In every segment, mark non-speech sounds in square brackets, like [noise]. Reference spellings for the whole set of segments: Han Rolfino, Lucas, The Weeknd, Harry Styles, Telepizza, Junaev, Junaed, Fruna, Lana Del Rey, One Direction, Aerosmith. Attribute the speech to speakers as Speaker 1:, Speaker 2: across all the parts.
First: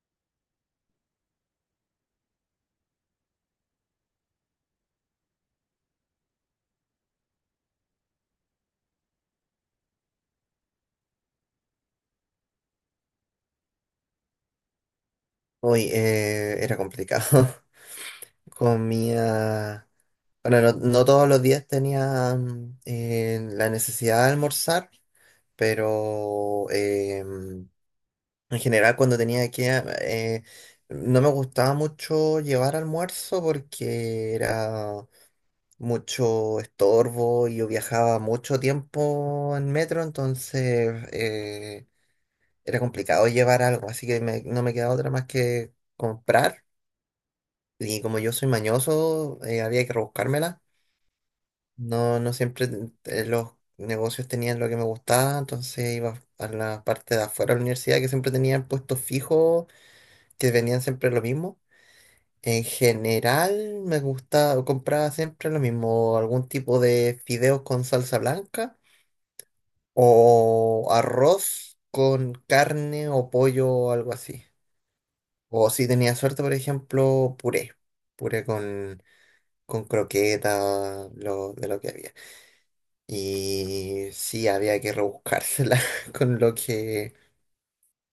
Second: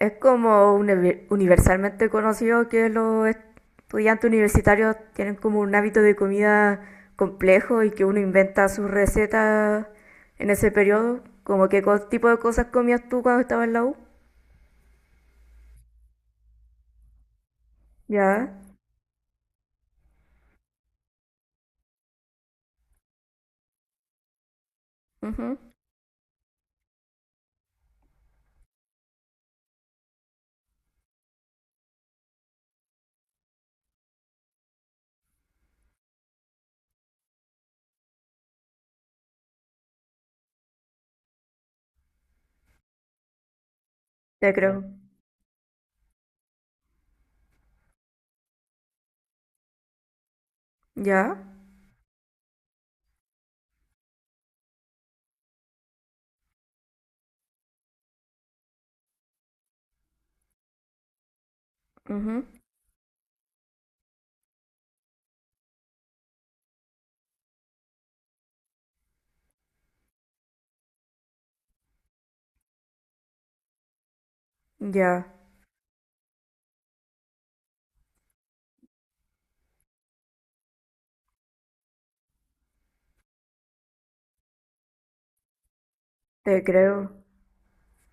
Speaker 1: Es como universalmente conocido que los estudiantes universitarios tienen como un hábito de comida complejo y que uno inventa sus recetas en ese periodo. Como que tipo de cosas comías tú cuando estabas en la U.
Speaker 2: Uy, era complicado. [laughs]
Speaker 1: Ya.
Speaker 2: Comía, bueno, no todos los días tenía la necesidad de almorzar,
Speaker 1: Ujú.
Speaker 2: pero en general cuando tenía que, no me gustaba mucho llevar almuerzo porque era mucho estorbo y yo viajaba mucho tiempo en metro. Entonces era complicado llevar algo, así que
Speaker 1: Te
Speaker 2: no me
Speaker 1: creo.
Speaker 2: quedaba otra más que comprar. Y como yo soy mañoso, había que rebuscármela.
Speaker 1: Ya.
Speaker 2: No, no siempre los negocios tenían lo que me gustaba, entonces iba a la parte de afuera de la universidad, que siempre tenían puestos fijos, que vendían siempre lo mismo.
Speaker 1: Ujú.
Speaker 2: En general me gustaba, compraba siempre lo mismo, algún tipo de fideos con salsa blanca o arroz con carne o pollo o algo así.
Speaker 1: Ya.
Speaker 2: O si tenía suerte, por ejemplo, puré. Puré con croquetas, de lo que había. Y sí, había que rebuscársela [laughs] con lo
Speaker 1: Te
Speaker 2: que,
Speaker 1: creo.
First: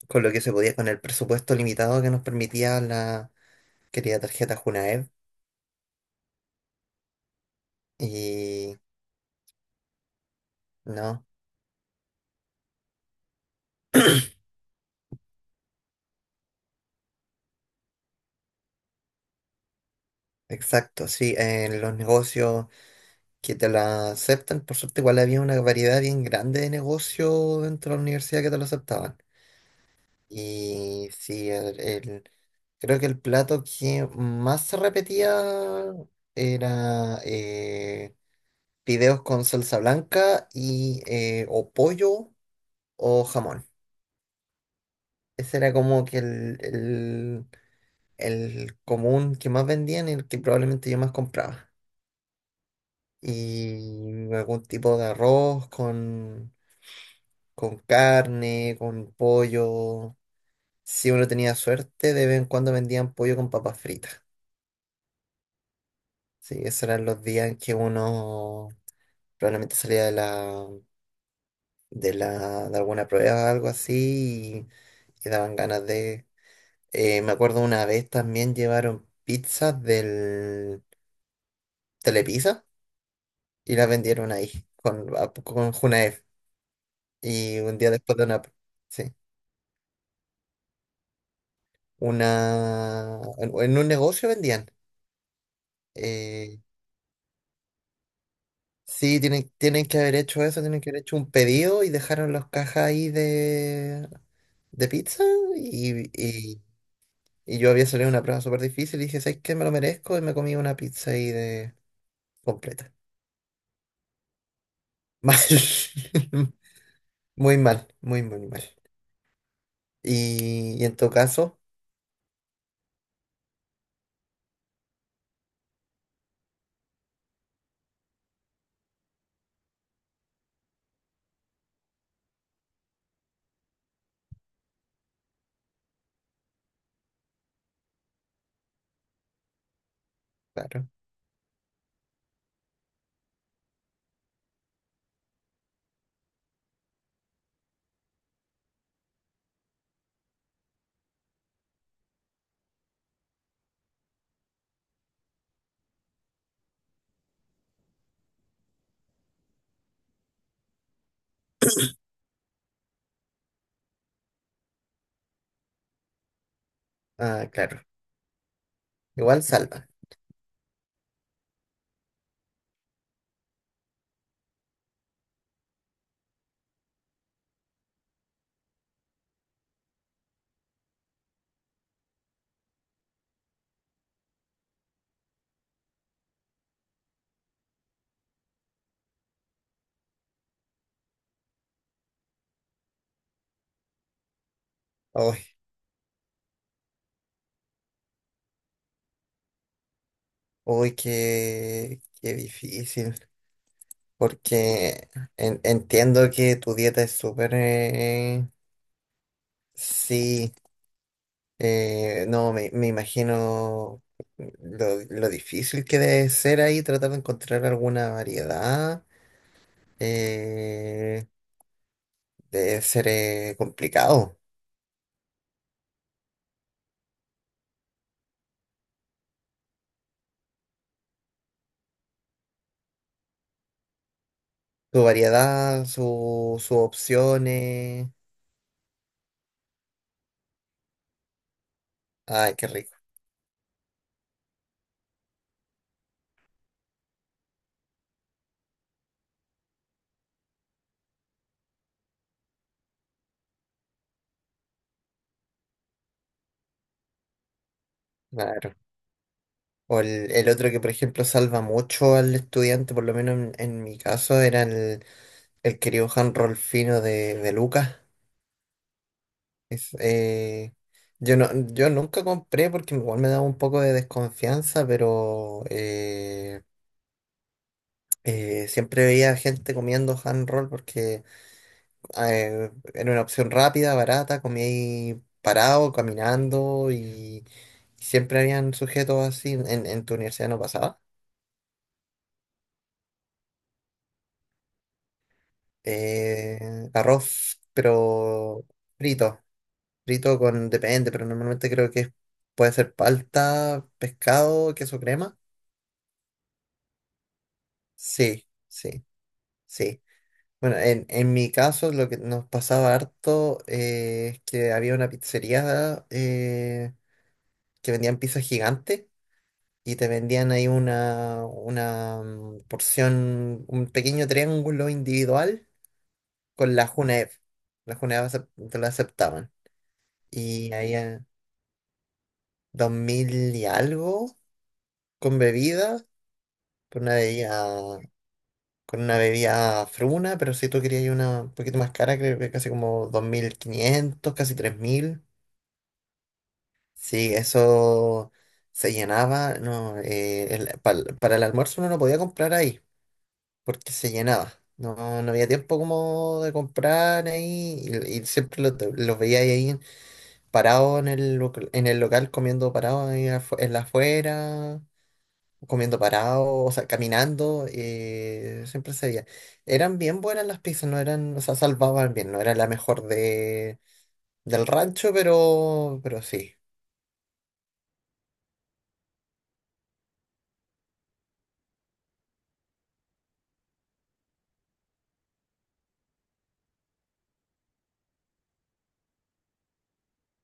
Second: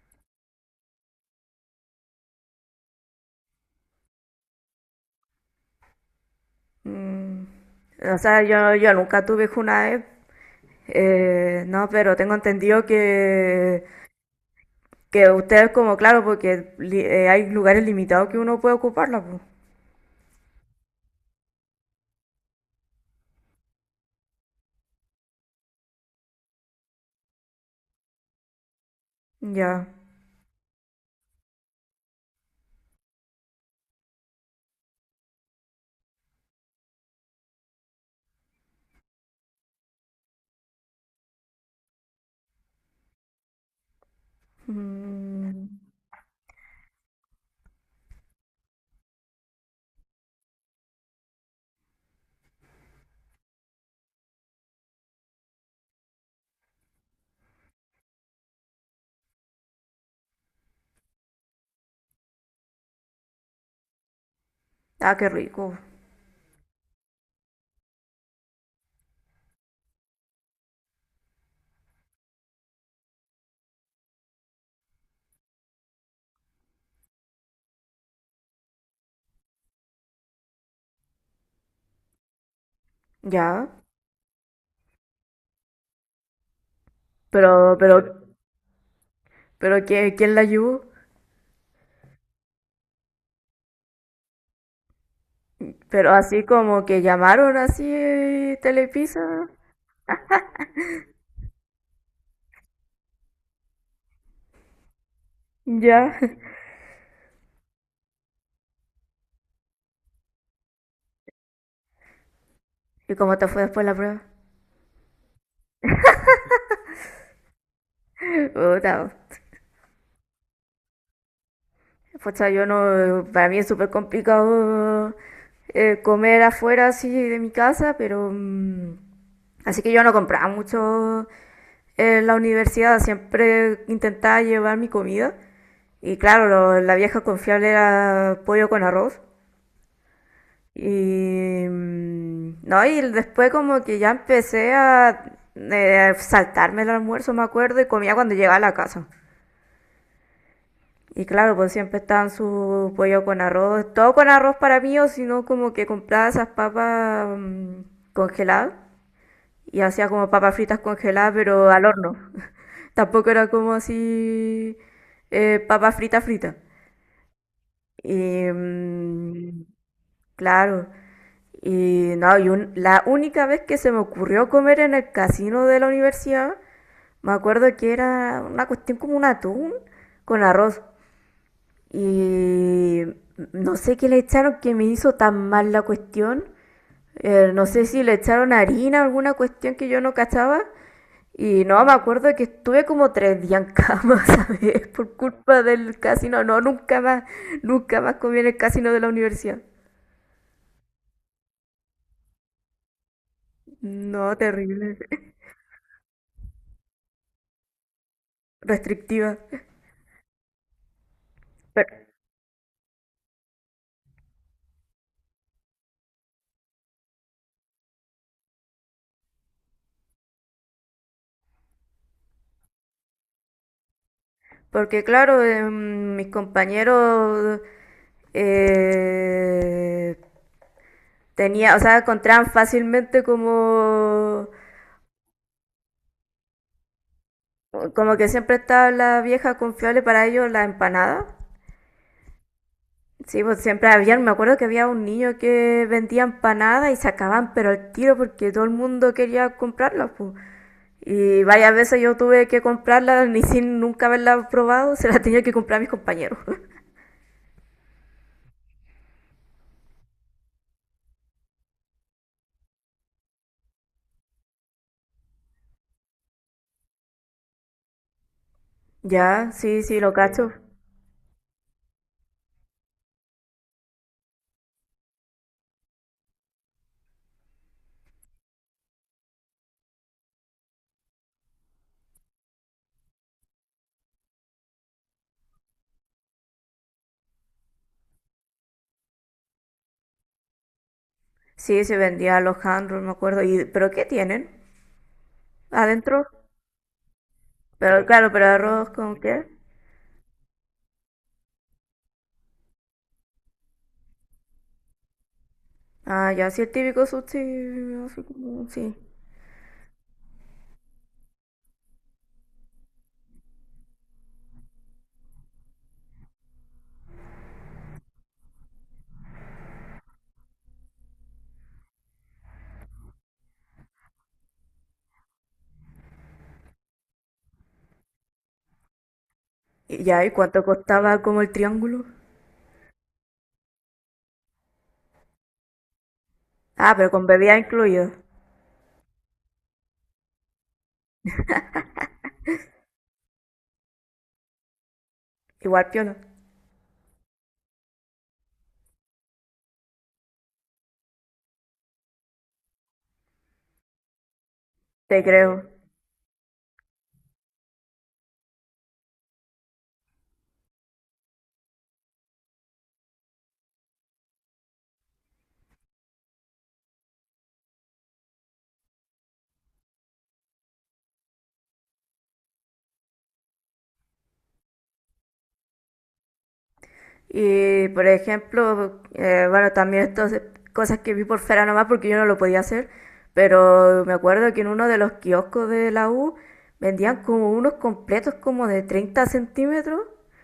Speaker 2: con lo que se podía, con el presupuesto limitado que nos permitía la querida tarjeta Junaed.
Speaker 1: Mm. O sea, yo,
Speaker 2: Y
Speaker 1: yo nunca tuve Junae.
Speaker 2: no,
Speaker 1: No, pero tengo entendido que ustedes, como, claro, porque hay lugares limitados que uno puede ocuparla, pues.
Speaker 2: exacto, sí, en los negocios que te la aceptan. Por suerte igual había una variedad bien grande de negocios dentro de la universidad que te lo aceptaban.
Speaker 1: Ya.
Speaker 2: Y sí, creo que el plato que más se repetía era fideos con salsa blanca y, o pollo o jamón. Ese
Speaker 1: Mm.
Speaker 2: era como que el común que más vendían y el que probablemente yo más compraba. Y algún tipo de arroz con carne, con pollo. Si uno tenía suerte, de vez en cuando vendían pollo con papas fritas.
Speaker 1: Ah, qué rico.
Speaker 2: Sí, esos eran los días en que uno probablemente salía de la, de alguna prueba o algo así, y daban ganas de. Me acuerdo una vez también llevaron pizzas del Telepizza
Speaker 1: Ya.
Speaker 2: y las vendieron ahí con Junaed. Y
Speaker 1: Pero,
Speaker 2: un día
Speaker 1: pero,
Speaker 2: después de una. Sí,
Speaker 1: pero ¿quién la ayudó?
Speaker 2: una. En un negocio vendían.
Speaker 1: Pero así
Speaker 2: Eh,
Speaker 1: como que llamaron así,
Speaker 2: sí,
Speaker 1: Telepizza.
Speaker 2: tienen que haber hecho eso, tienen que haber hecho un pedido y dejaron las cajas ahí de pizza, y,
Speaker 1: Ya.
Speaker 2: y, y yo había salido una prueba súper difícil y dije, ¿sabes qué? Me lo merezco. Y me comí una pizza ahí de completa.
Speaker 1: [laughs] ¿Y cómo te fue después la prueba?
Speaker 2: [laughs] Mal. Muy mal, muy, muy
Speaker 1: [laughs]
Speaker 2: mal.
Speaker 1: Puta.
Speaker 2: Y en tu caso,
Speaker 1: Pucha, yo no, para mí es súper complicado comer afuera así de mi casa, pero así que yo no compraba mucho en la universidad, siempre intentaba llevar mi comida y claro, la vieja confiable era pollo con arroz
Speaker 2: claro.
Speaker 1: y no, y después como que ya empecé a saltarme el almuerzo, me acuerdo, y comía cuando llegaba a la casa. Y claro, pues siempre estaban su pollo con arroz, todo con arroz para mí, o si no, como que compraba esas papas congeladas y hacía como papas fritas congeladas, pero al horno. [laughs] Tampoco era como así, papas fritas fritas.
Speaker 2: Ah, claro.
Speaker 1: Y
Speaker 2: Igual salva.
Speaker 1: claro, y no, y la única vez que se me ocurrió comer en el casino de la universidad, me acuerdo que era una cuestión como un atún con arroz. Y no sé qué le echaron que me hizo tan mal la cuestión. No sé si le echaron harina, alguna cuestión que yo no cachaba. Y no, me acuerdo que estuve como tres días en cama, [laughs] ¿sabes? Por
Speaker 2: Uy,
Speaker 1: culpa del casino. No, nunca más, nunca más comí en el casino de la universidad.
Speaker 2: uy, qué difícil.
Speaker 1: No, terrible.
Speaker 2: Porque
Speaker 1: [laughs]
Speaker 2: entiendo que tu dieta es súper.
Speaker 1: Restrictiva.
Speaker 2: Sí.
Speaker 1: Pero-
Speaker 2: No, me imagino lo difícil que debe ser ahí tratar de encontrar alguna variedad. eh, Debe ser complicado.
Speaker 1: porque claro, mis compañeros eh, tenía, o sea, encontraban fácilmente como.
Speaker 2: Su variedad, sus opciones.
Speaker 1: Como que siempre estaba la vieja confiable para ellos, la empanada.
Speaker 2: Ay, qué rico.
Speaker 1: Sí, pues siempre había, me acuerdo que había un niño que vendía empanadas y se acababan, pero al tiro porque todo el mundo quería comprarlas, pues. Y varias veces yo tuve que comprarlas ni sin nunca haberlas probado, se las tenía que comprar a mis compañeros. [laughs]
Speaker 2: Claro. O el otro que, por ejemplo, salva mucho al estudiante, por lo menos en mi caso, era el querido Han Rolfino de Lucas.
Speaker 1: Ya, sí,
Speaker 2: Es,
Speaker 1: sí, lo cacho.
Speaker 2: eh, yo, no, yo nunca compré porque igual me daba un poco de desconfianza, pero siempre veía gente comiendo hand roll porque era una opción rápida, barata, comía ahí parado, caminando, y siempre habían sujetos así. ¿En tu universidad no pasaba?
Speaker 1: Sí, se vendía los handros, me acuerdo. ¿Y, pero qué tienen? ¿Adentro?
Speaker 2: Arroz,
Speaker 1: Pero claro, ¿pero
Speaker 2: pero
Speaker 1: arroz con qué?
Speaker 2: frito. Frito con, depende, pero normalmente creo que puede ser palta, pescado, queso crema.
Speaker 1: Ah, ya, sí, el típico sushi, así
Speaker 2: Sí,
Speaker 1: como, sí.
Speaker 2: sí, sí. Bueno, en mi caso lo que nos pasaba harto es que había una pizzería que vendían pizza gigante, y te vendían ahí una porción, un pequeño triángulo individual con la Junaev. La Junaev te la aceptaban.
Speaker 1: Y ya, ¿y cuánto
Speaker 2: Y ahí,
Speaker 1: costaba como el triángulo?
Speaker 2: 2.000 y algo con bebida,
Speaker 1: Ah,
Speaker 2: con
Speaker 1: pero
Speaker 2: una
Speaker 1: con bebida
Speaker 2: bebida,
Speaker 1: incluido.
Speaker 2: con una bebida fruna, pero si tú querías una un poquito más cara, creo que casi como 2.500, casi 3.000.
Speaker 1: Igual piola.
Speaker 2: Sí, eso se llenaba, no, para el almuerzo uno no podía comprar ahí porque se llenaba. No,
Speaker 1: Te
Speaker 2: no había
Speaker 1: creo.
Speaker 2: tiempo como de comprar ahí, y siempre los veía ahí parados en en el local, comiendo parados ahí en la afuera, comiendo parado, o sea, caminando, siempre se veía. Eran bien buenas las pizzas. No eran, o sea, salvaban bien, no era la mejor del rancho, pero sí,
Speaker 1: Y por ejemplo, bueno, también estas cosas que vi por fuera nomás porque yo no lo podía hacer, pero me acuerdo que en uno de los kioscos de la U vendían como unos completos como de 30 centímetros.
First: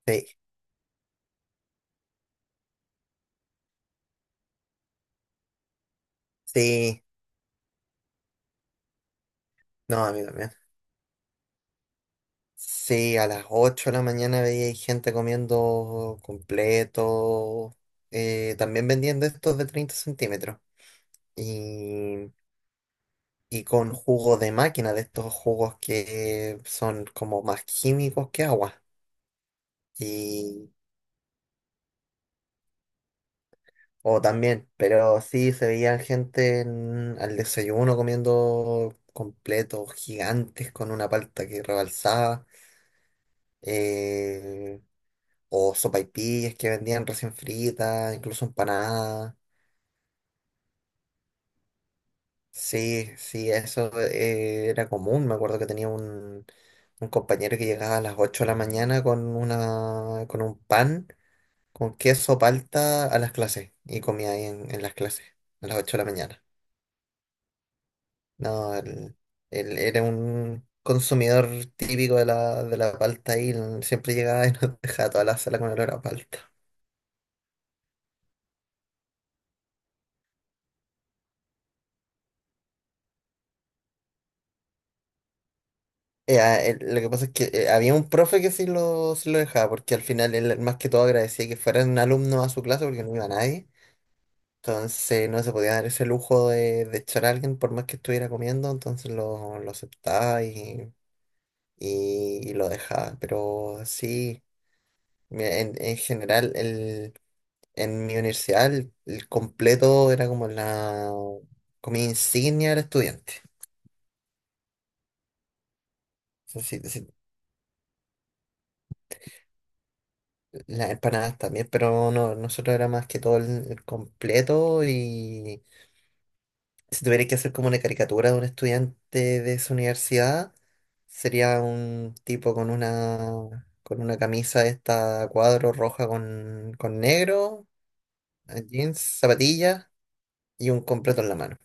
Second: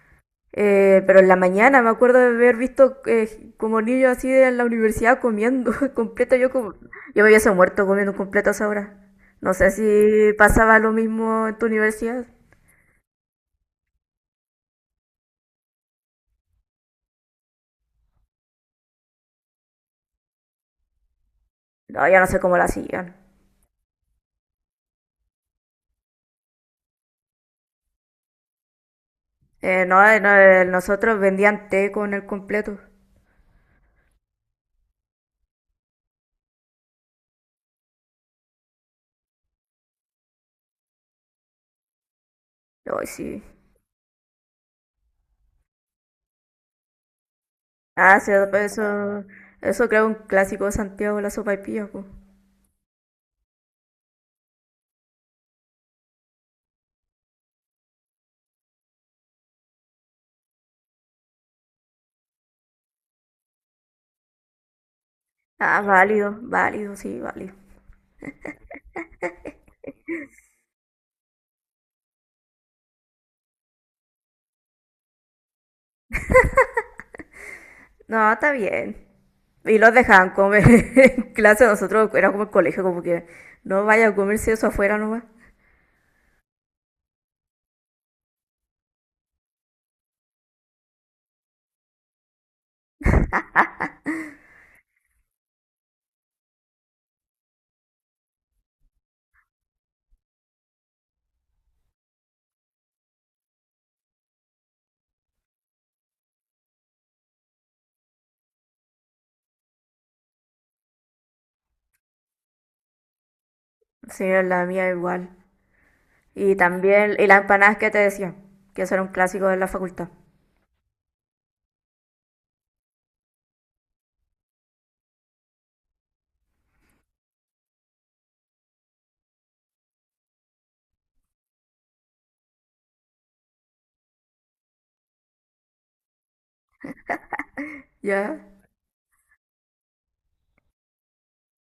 Speaker 2: sí,
Speaker 1: Pero en la mañana me acuerdo de haber visto, como niños así en la universidad comiendo [laughs] completo. Yo como,
Speaker 2: sí,
Speaker 1: yo me hubiese muerto comiendo completo a esa hora. No sé
Speaker 2: no, a mí
Speaker 1: si
Speaker 2: también.
Speaker 1: pasaba lo mismo en tu universidad.
Speaker 2: Sí, a las 8 de la mañana veía ahí gente comiendo completo, también vendiendo estos de 30 centímetros,
Speaker 1: No, yo no
Speaker 2: y,
Speaker 1: sé cómo la hacían.
Speaker 2: y con jugo de máquina, de estos jugos que son como más químicos que agua.
Speaker 1: No, no, nosotros vendían té con el completo.
Speaker 2: O también, pero sí se veía gente al desayuno comiendo completos gigantes con una palta que rebalsaba,
Speaker 1: Ay, sí.
Speaker 2: eh, o sopaipillas que vendían recién fritas,
Speaker 1: Ah, sí,
Speaker 2: incluso
Speaker 1: pues eso,
Speaker 2: empanadas.
Speaker 1: eso creo un clásico de Santiago, la sopa y pues.
Speaker 2: Sí, sí, eso era común. Me acuerdo que tenía un compañero que llegaba a las 8 de la mañana con una, con un pan con queso palta a las clases, y comía ahí en las clases a las
Speaker 1: Ah,
Speaker 2: 8 de la
Speaker 1: válido,
Speaker 2: mañana.
Speaker 1: válido, sí, válido.
Speaker 2: No, él era un consumidor típico de la palta, y él siempre llegaba y nos [laughs] dejaba toda la sala con olor a palta.
Speaker 1: No, está bien. Y los dejaban comer [laughs] en clase. Nosotros era como el colegio, como que no vaya a comerse eso afuera nomás.
Speaker 2: Lo que pasa es que había un profe que sí lo dejaba, porque al final él más que todo agradecía que fueran alumnos a su clase porque no iba nadie. Entonces no se podía dar ese lujo de echar a alguien por más que estuviera comiendo, entonces lo aceptaba y lo dejaba. Pero sí, mira, en general, en mi universidad el completo era como la comida insignia del estudiante.
Speaker 1: Sí, la mía igual.
Speaker 2: O
Speaker 1: Y
Speaker 2: sea, sí,
Speaker 1: también, y las empanadas que te decía, que eso era un clásico de la facultad.
Speaker 2: las empanadas también, pero no, nosotros era más que todo el completo. Y si tuvierais que hacer como una caricatura de un estudiante de esa universidad, sería un tipo con una, con una camisa de esta a cuadro, roja con negro,
Speaker 1: ¿Ya?
Speaker 2: jeans, zapatillas y un completo en la mano.